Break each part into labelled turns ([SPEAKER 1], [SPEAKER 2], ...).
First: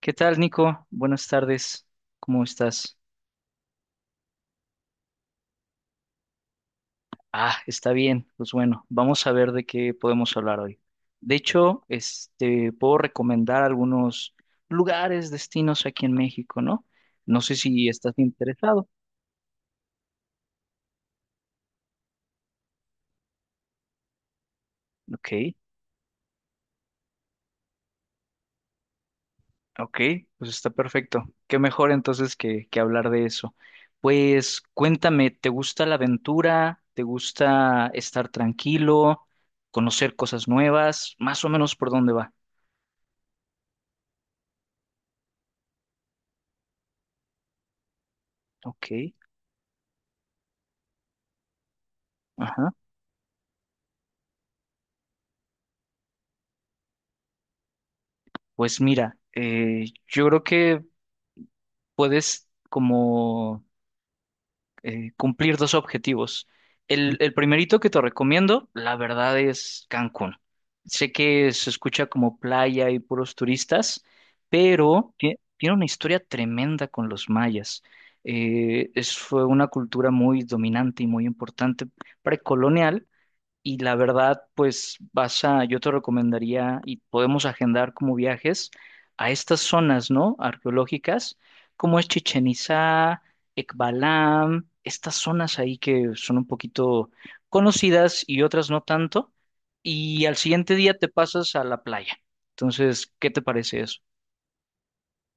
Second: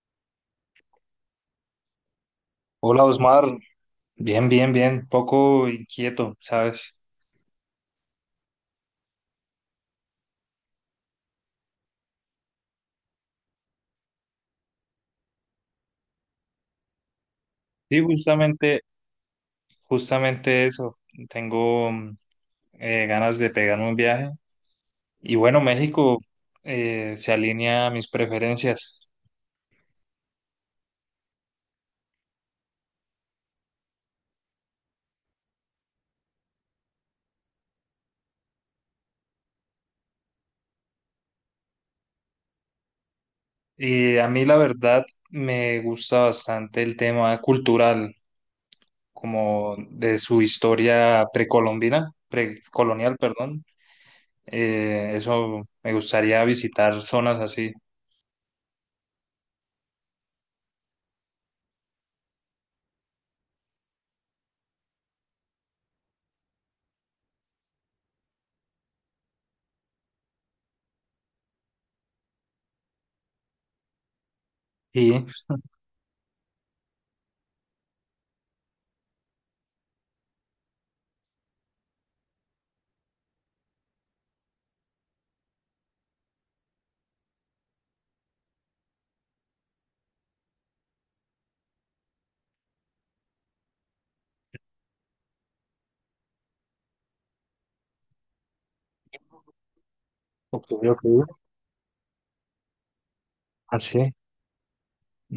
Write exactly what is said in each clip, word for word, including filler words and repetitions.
[SPEAKER 1] ¿Qué tal, Nico? Buenas tardes. ¿Cómo estás?
[SPEAKER 2] Hola, Osmar, bien, bien, bien, poco inquieto, ¿sabes?
[SPEAKER 1] Ah, está bien. Pues bueno, vamos a ver de qué podemos hablar hoy. De hecho, este, puedo recomendar algunos lugares, destinos aquí en México, ¿no? No sé si
[SPEAKER 2] Sí,
[SPEAKER 1] estás
[SPEAKER 2] justamente,
[SPEAKER 1] interesado.
[SPEAKER 2] justamente eso, tengo mm, eh, ganas de pegarme un viaje. Y
[SPEAKER 1] Ok,
[SPEAKER 2] bueno, México eh, se alinea a mis preferencias.
[SPEAKER 1] ok, pues está perfecto. Qué mejor entonces que, que hablar de eso. Pues cuéntame, ¿te gusta la aventura? ¿Te gusta estar tranquilo? ¿Conocer cosas nuevas? Más o menos por dónde va.
[SPEAKER 2] Y a mí la verdad me gusta bastante el tema cultural,
[SPEAKER 1] Ok.
[SPEAKER 2] como de su historia precolombina,
[SPEAKER 1] Ajá.
[SPEAKER 2] precolonial, perdón. Eh, eso me gustaría visitar zonas así.
[SPEAKER 1] Pues mira, eh, yo creo que puedes como eh, cumplir dos objetivos. El, el primerito que te recomiendo, la verdad, es Cancún. Sé que se escucha como playa y puros turistas, pero
[SPEAKER 2] Y,
[SPEAKER 1] tie- tiene una historia tremenda con los mayas. Eh, es, fue una cultura muy dominante y muy importante precolonial y la verdad, pues vas a, yo te recomendaría y podemos agendar como viajes a estas zonas, ¿no? Arqueológicas, como es Chichen Itzá, Ekbalam, estas zonas ahí que son un poquito conocidas y otras no tanto. Y al
[SPEAKER 2] ok,
[SPEAKER 1] siguiente día
[SPEAKER 2] ok,
[SPEAKER 1] te pasas a la playa. Entonces, ¿qué te parece eso?
[SPEAKER 2] así.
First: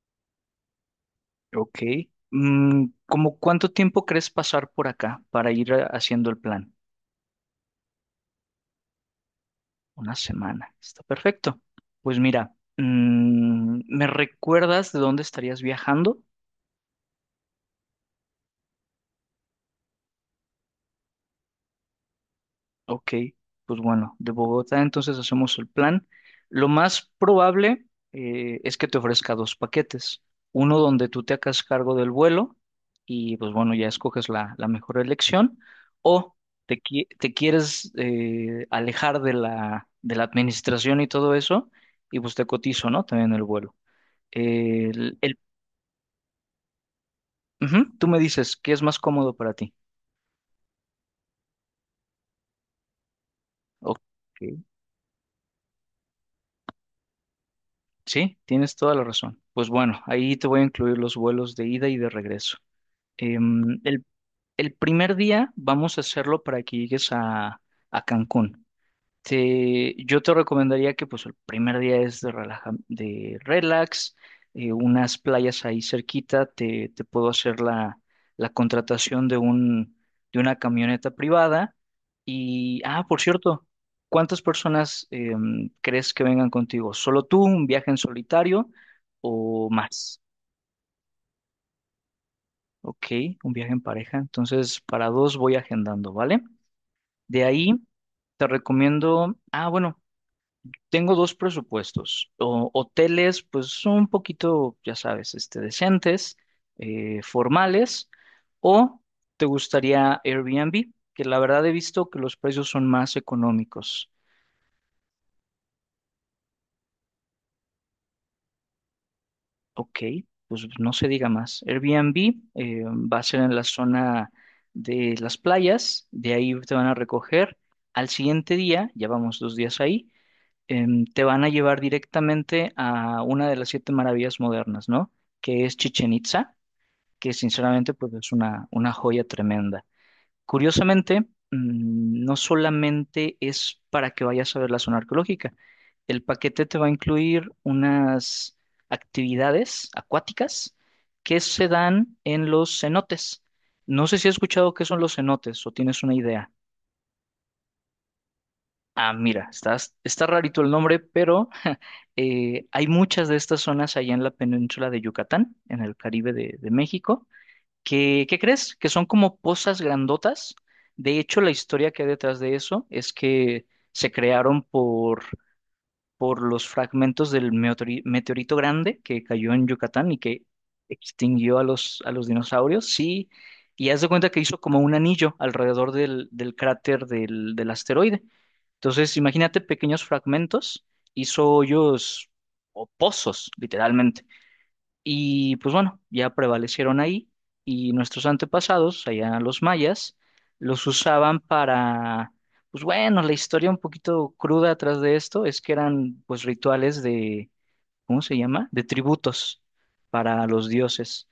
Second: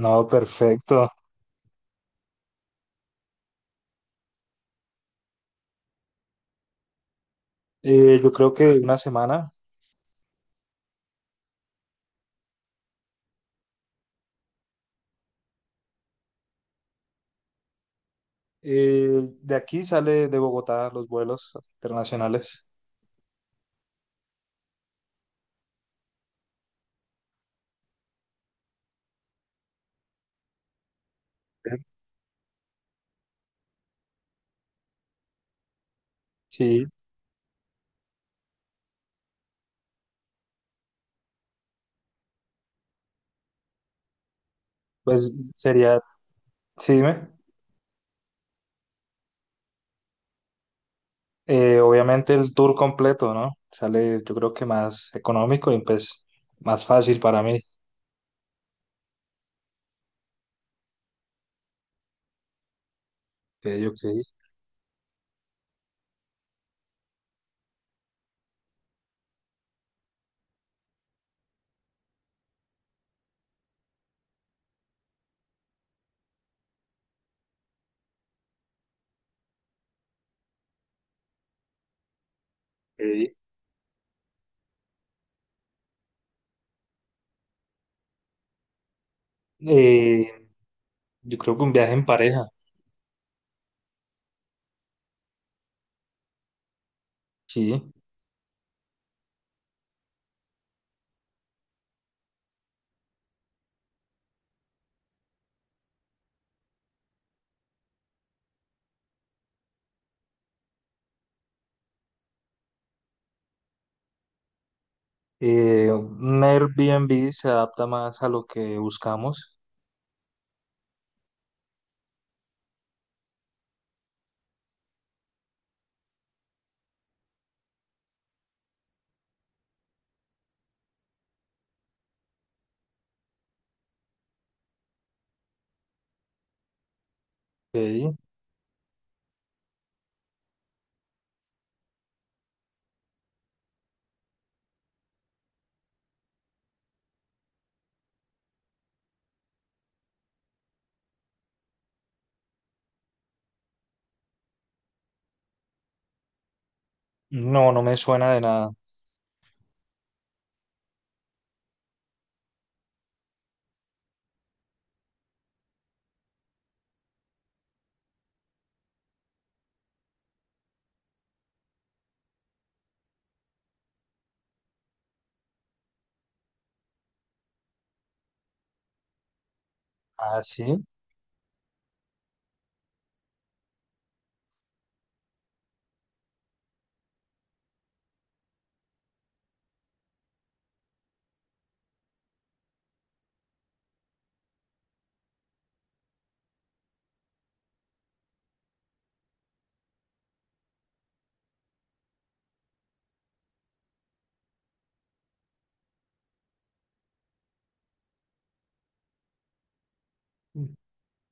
[SPEAKER 2] No, perfecto.
[SPEAKER 1] Ok. Mm, ¿cómo cuánto tiempo crees pasar por acá para ir eh, haciendo el plan?
[SPEAKER 2] Eh, yo creo que una semana.
[SPEAKER 1] Una semana. Está perfecto. Pues mira, mm, ¿me recuerdas de dónde estarías viajando?
[SPEAKER 2] Eh, de aquí sale de Bogotá los vuelos internacionales.
[SPEAKER 1] Ok, pues bueno, de Bogotá entonces hacemos el plan. Lo más probable eh, es que te ofrezca dos paquetes. Uno donde tú te hagas
[SPEAKER 2] Ok.
[SPEAKER 1] cargo del vuelo y pues bueno, ya escoges la, la, mejor elección. O te,
[SPEAKER 2] Sí,
[SPEAKER 1] qui- te quieres eh, alejar de la, de la administración y todo eso y pues te cotizo, ¿no? También el vuelo. El,
[SPEAKER 2] pues
[SPEAKER 1] el
[SPEAKER 2] sería, sí, dime.
[SPEAKER 1] Ujú, tú me dices qué es más cómodo para ti.
[SPEAKER 2] Eh, obviamente el tour completo, ¿no?
[SPEAKER 1] Ok,
[SPEAKER 2] Sale, yo creo que más económico y pues más fácil para mí.
[SPEAKER 1] sí, tienes toda la razón. Pues bueno, ahí te voy a incluir los vuelos de ida y de regreso.
[SPEAKER 2] Ok,
[SPEAKER 1] Em,
[SPEAKER 2] ok.
[SPEAKER 1] el, el, primer día vamos a hacerlo para que llegues a, a Cancún. Te- yo te recomendaría que pues el primer día es de, relaja- de relax, eh, unas playas ahí cerquita, te, te, puedo hacer la, la contratación de un, de una camioneta privada. Y, ah, por
[SPEAKER 2] Ok.
[SPEAKER 1] cierto, ¿cuántas personas em, crees que vengan contigo? ¿Solo tú, un viaje en solitario o más?
[SPEAKER 2] Eh, yo creo que un viaje en pareja,
[SPEAKER 1] Ok, un viaje en pareja. Entonces, para dos voy agendando, ¿vale? De ahí
[SPEAKER 2] sí.
[SPEAKER 1] te recomiendo, ah, bueno. Tengo dos presupuestos. O- hoteles, pues son un poquito, ya sabes, este, decentes, eh, formales, o te gustaría Airbnb, que la verdad he visto que los precios son más económicos.
[SPEAKER 2] Eh, un Airbnb se adapta más a lo que buscamos.
[SPEAKER 1] Ok, pues no se diga más. Airbnb eh, va a ser en la zona de las playas, de ahí te van a recoger. Al siguiente día, ya vamos dos días ahí, em, te van a llevar directamente a una de las siete maravillas modernas, ¿no? Que es Chichen Itza, que sinceramente pues
[SPEAKER 2] Ok.
[SPEAKER 1] es una, una, joya tremenda. Curiosamente, mm, no solamente es para que vayas a ver la zona arqueológica, el paquete te va a incluir unas actividades acuáticas que se dan en los cenotes. No sé si has escuchado qué son los cenotes o tienes una idea.
[SPEAKER 2] No, no me suena de nada.
[SPEAKER 1] Ah, mira, estás, está rarito el nombre, pero eh, hay muchas de estas zonas allá en la península de Yucatán, en el Caribe de, de, México, que, ¿qué crees? Que son como pozas grandotas. De hecho, la historia que hay detrás de eso es que se crearon por por los fragmentos del meteori- meteorito grande que cayó en Yucatán y
[SPEAKER 2] Ah,
[SPEAKER 1] que
[SPEAKER 2] sí.
[SPEAKER 1] extinguió a los, a los dinosaurios, sí, y haz de cuenta que hizo como un anillo alrededor del, del, cráter del, del asteroide. Entonces, imagínate pequeños fragmentos, hizo hoyos o pozos, literalmente. Y pues bueno, ya prevalecieron ahí y nuestros antepasados, allá los mayas, los usaban para, pues bueno, la historia un poquito cruda atrás de esto es que eran pues rituales de, ¿cómo se llama? De tributos para los dioses.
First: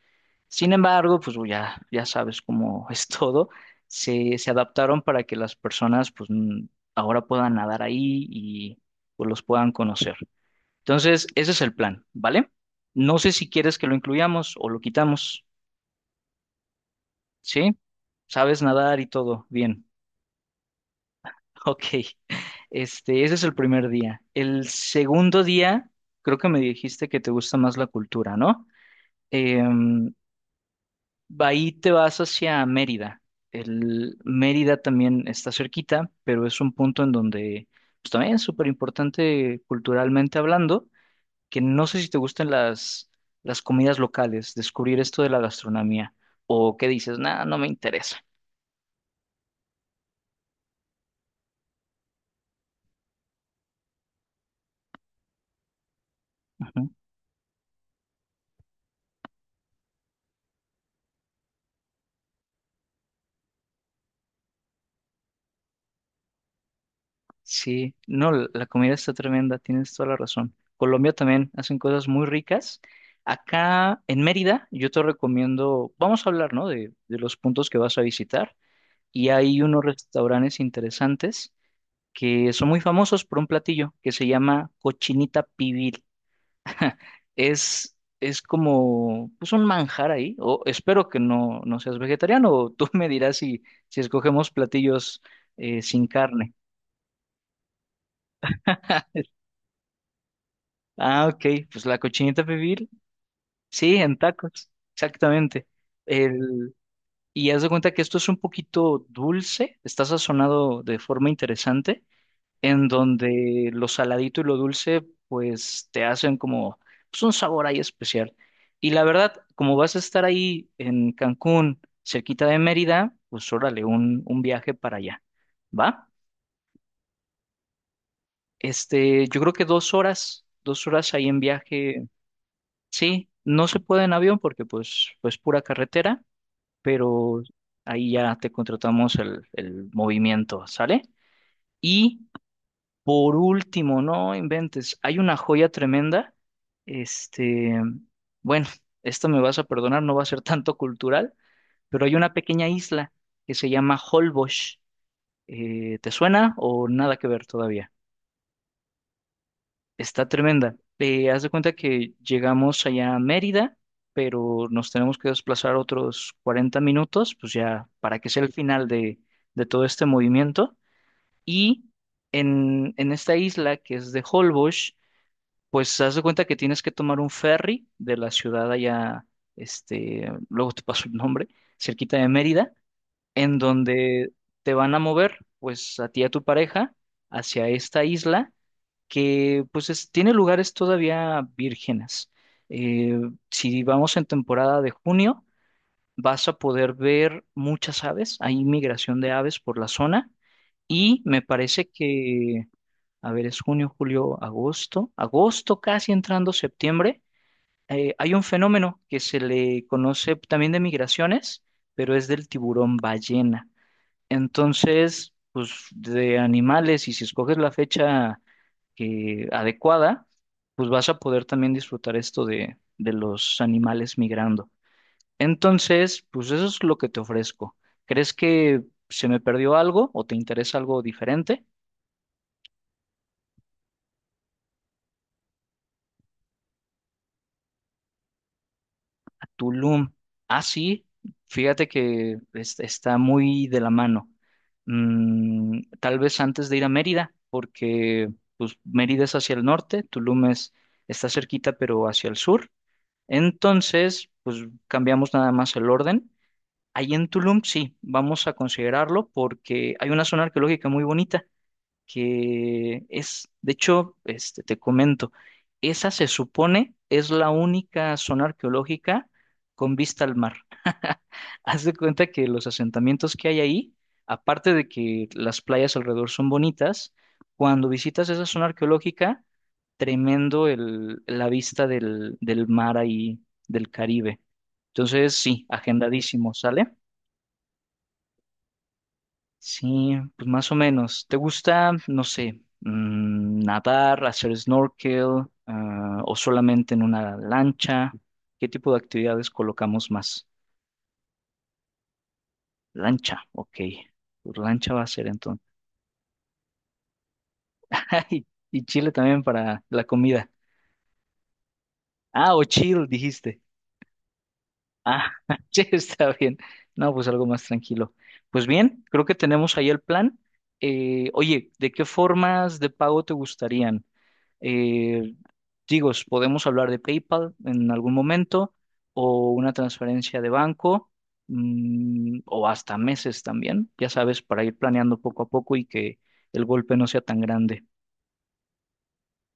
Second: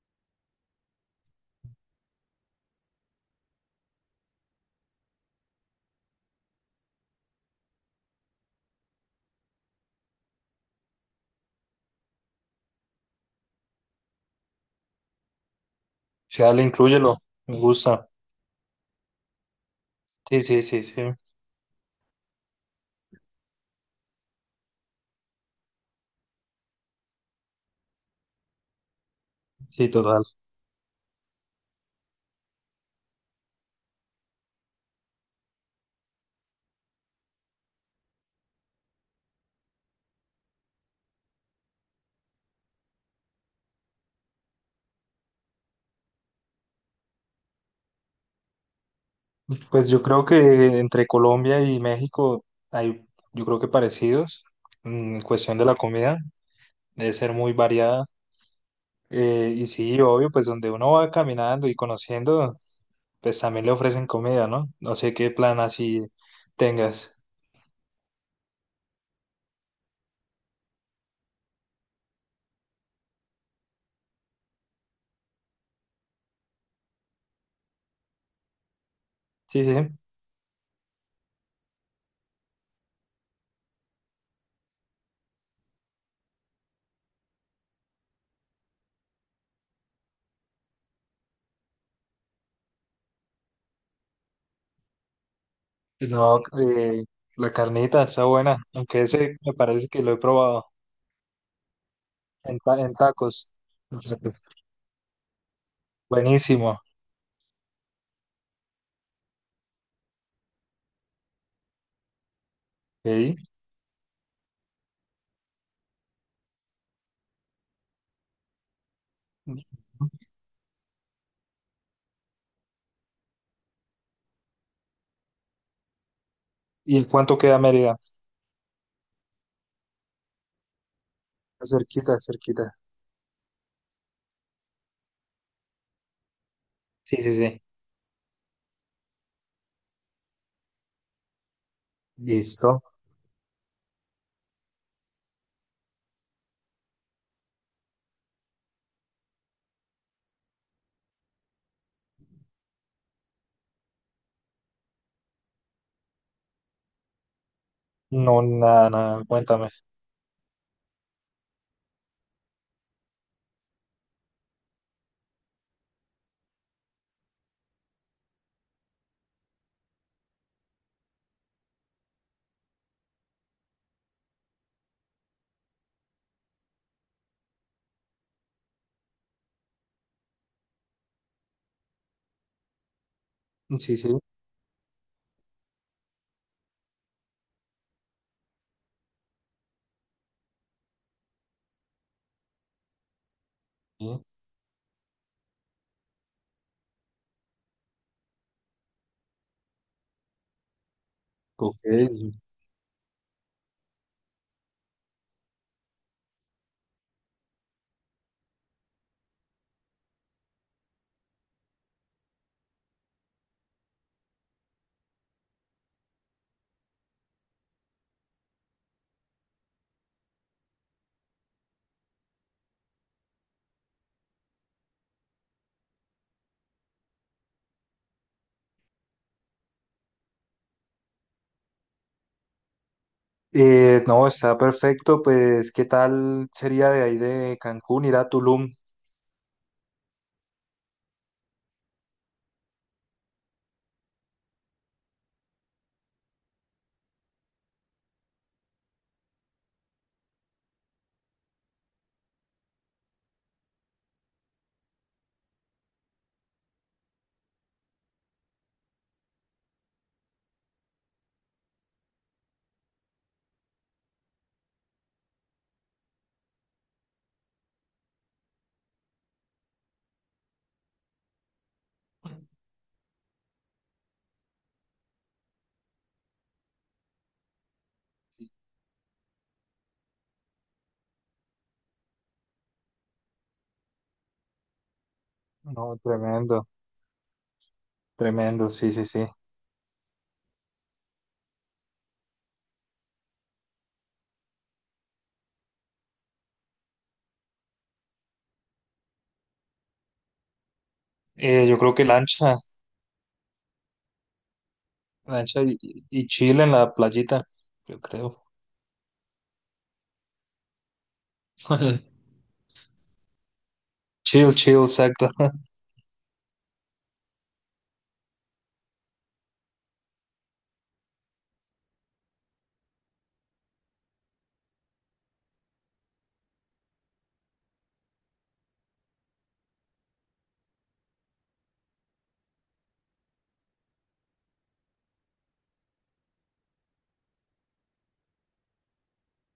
[SPEAKER 1] Sin embargo, pues ya, ya sabes cómo es todo, se, se adaptaron para que las personas pues n- ahora puedan nadar ahí y pues los puedan conocer. Entonces, ese es el plan, ¿vale? No sé si quieres que lo incluyamos o lo quitamos,
[SPEAKER 2] Sí, dale, inclúyelo, me
[SPEAKER 1] ¿sí?
[SPEAKER 2] gusta.
[SPEAKER 1] Sabes nadar y todo, bien.
[SPEAKER 2] Sí, sí, sí, sí,
[SPEAKER 1] Ok, este, ese es el primer día. El segundo día, creo que me dijiste que te gusta más la cultura, ¿no?
[SPEAKER 2] sí,
[SPEAKER 1] Em,
[SPEAKER 2] total.
[SPEAKER 1] Ahí te vas hacia Mérida. El Mérida también está cerquita, pero es un punto en donde pues, también es súper importante culturalmente hablando. Que no sé si te gustan las, las, comidas locales, descubrir esto de la gastronomía, o qué dices, nada, no me interesa.
[SPEAKER 2] Pues yo creo que entre Colombia y México hay, yo creo que parecidos mm, en cuestión de la comida,
[SPEAKER 1] Ujú.
[SPEAKER 2] debe ser muy variada. Eh, y sí, obvio, pues donde uno va caminando y conociendo, pues también le ofrecen comida, ¿no? No sé qué plan así tengas.
[SPEAKER 1] Sí, no, la la comida está tremenda, tienes toda la razón. Colombia también hacen cosas muy ricas. Acá en Mérida, yo te recomiendo, vamos a hablar, ¿no? De, de los puntos que vas a visitar. Y hay
[SPEAKER 2] Sí,
[SPEAKER 1] unos
[SPEAKER 2] sí.
[SPEAKER 1] restaurantes interesantes que son muy famosos por un platillo que se llama cochinita pibil. es, es como pues un manjar ahí. O espero que no, no seas vegetariano, o tú me dirás si, si escogemos platillos eh, sin
[SPEAKER 2] No,
[SPEAKER 1] carne.
[SPEAKER 2] eh, la carnita está buena, aunque ese me parece que lo he probado
[SPEAKER 1] Ah, ok, pues la cochinita
[SPEAKER 2] en, ta-
[SPEAKER 1] pibil,
[SPEAKER 2] en tacos.
[SPEAKER 1] sí, en tacos, exactamente. El,
[SPEAKER 2] Buenísimo.
[SPEAKER 1] y haz de cuenta que esto es un poquito dulce, está sazonado de forma interesante. En
[SPEAKER 2] ¿Sí?
[SPEAKER 1] donde lo saladito y lo dulce pues te hacen como pues, un sabor ahí especial. Y la verdad, como vas a estar ahí en Cancún, cerquita de Mérida, pues órale, un, un, viaje para allá, ¿va?
[SPEAKER 2] ¿Y en cuánto queda Mérida?
[SPEAKER 1] Este, yo creo que dos horas, dos horas ahí en viaje,
[SPEAKER 2] Cerquita, cerquita.
[SPEAKER 1] sí, no se puede en avión porque pues, pues, pura carretera,
[SPEAKER 2] Sí, sí,
[SPEAKER 1] pero
[SPEAKER 2] sí.
[SPEAKER 1] ahí ya te contratamos el, el movimiento, ¿sale? Y
[SPEAKER 2] Listo.
[SPEAKER 1] por último, no inventes, hay una joya tremenda. Este, bueno, esto me vas a perdonar, no va a ser tanto cultural, pero hay una pequeña isla que se llama Holbox. Eh, ¿te suena o nada que ver todavía?
[SPEAKER 2] No, nada, nada, cuéntame.
[SPEAKER 1] Está tremenda. Eh, haz de cuenta que llegamos allá a Mérida, pero nos tenemos que desplazar otros cuarenta minutos, pues ya para que sea el final de, de, todo este movimiento. Y en, en esta isla que es de Holbox, pues haz de cuenta que tienes que tomar un ferry de la ciudad allá, este, luego te paso el nombre, cerquita de Mérida, en
[SPEAKER 2] Sí, sí.
[SPEAKER 1] donde te van a mover, pues a ti y a tu pareja, hacia esta isla que, pues, es- tiene lugares todavía vírgenes. Eh, si vamos
[SPEAKER 2] Sí.
[SPEAKER 1] en temporada de junio, vas a poder ver muchas aves, hay migración de aves por la zona y me
[SPEAKER 2] Ok.
[SPEAKER 1] parece que a ver, es junio, julio, agosto, agosto, casi entrando septiembre, eh, hay un fenómeno que se le conoce también de migraciones, pero es del tiburón ballena. Entonces, pues de animales, y si escoges la fecha que- adecuada, pues vas a poder también disfrutar esto de, de los animales migrando. Entonces, pues eso es lo que te ofrezco. ¿Crees que se me perdió algo o te interesa algo diferente?
[SPEAKER 2] Eh, no, está perfecto. Pues, ¿qué tal sería de ahí de Cancún ir a Tulum?
[SPEAKER 1] Tulum. Ah, sí, fíjate que es- está muy de la mano. Mm, tal vez antes de ir a Mérida, porque pues, Mérida es hacia el norte, Tulum es, está cerquita, pero hacia el sur. Entonces, pues cambiamos nada más el orden. Ahí en Tulum, sí, vamos a considerarlo porque hay una zona arqueológica muy bonita que es, de hecho, este, te comento, esa se supone es la única zona arqueológica con vista al mar. Haz de cuenta que los asentamientos que hay ahí, aparte de que las playas alrededor son bonitas, cuando visitas esa zona arqueológica, tremendo el, la vista del, del, mar ahí, del Caribe. Entonces, sí,
[SPEAKER 2] No,
[SPEAKER 1] agendadísimo,
[SPEAKER 2] tremendo,
[SPEAKER 1] ¿sale?
[SPEAKER 2] tremendo, sí, sí, sí.
[SPEAKER 1] Sí, pues más o menos. ¿Te gusta, no sé, mm, nadar, hacer snorkel, ah, o solamente en una lancha? ¿Qué tipo de actividades colocamos más?
[SPEAKER 2] Eh, yo creo que lancha,
[SPEAKER 1] Lancha, ok. Pues lancha va a ser
[SPEAKER 2] lancha
[SPEAKER 1] entonces.
[SPEAKER 2] y, y chill en la playita, yo creo.
[SPEAKER 1] Y, y chile también para la comida. Ah, o chill, dijiste.
[SPEAKER 2] Chill, chill, exacto.
[SPEAKER 1] Ah, che, está bien. No, pues algo más tranquilo. Pues bien, creo que tenemos ahí el plan. Eh, oye, ¿de qué formas de pago te gustarían? Eh, Digo, podemos hablar de PayPal en algún momento o una transferencia de banco mm, o hasta meses también, ya sabes, para ir planeando poco a poco y que el golpe no sea tan grande.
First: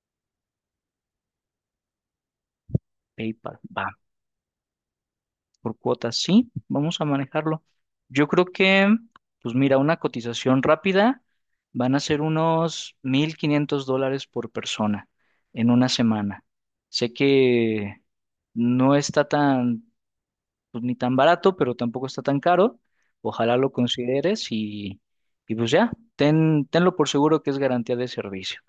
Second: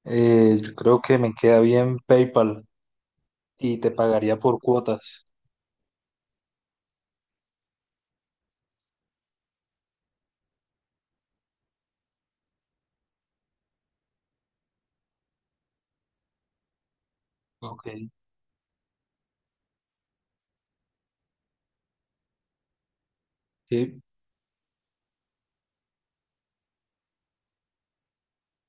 [SPEAKER 2] Eh, yo creo que me queda bien PayPal
[SPEAKER 1] PayPal
[SPEAKER 2] y
[SPEAKER 1] va
[SPEAKER 2] te pagaría por cuotas.
[SPEAKER 1] por cuotas, sí, vamos a manejarlo. Yo creo que, pues mira, una cotización rápida van a ser unos mil quinientos dólares por persona en una semana. Sé que
[SPEAKER 2] Ok.
[SPEAKER 1] no está tan pues ni tan barato, pero tampoco está tan caro. Ojalá lo
[SPEAKER 2] Sí.
[SPEAKER 1] consideres y, y, pues ya, ten, tenlo por seguro que es garantía de servicio.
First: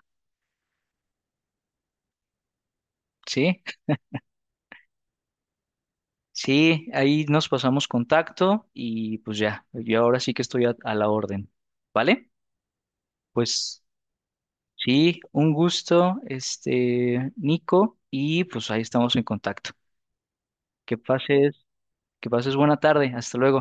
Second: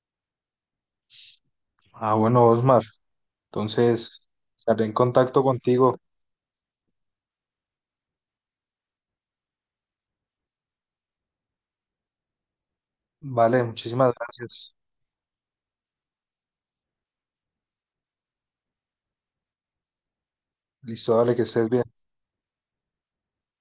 [SPEAKER 2] Ah, bueno, Osmar,
[SPEAKER 1] Sí,
[SPEAKER 2] entonces estaré en contacto contigo.
[SPEAKER 1] sí, ahí nos pasamos contacto y pues ya, yo ahora sí que estoy a, a, la orden, ¿vale?
[SPEAKER 2] Vale,
[SPEAKER 1] Pues
[SPEAKER 2] muchísimas gracias.
[SPEAKER 1] sí, un gusto, este, Nico, y pues ahí estamos en contacto. Que
[SPEAKER 2] Listo, dale, que
[SPEAKER 1] pases,
[SPEAKER 2] estés bien.
[SPEAKER 1] que pases buena tarde, hasta luego.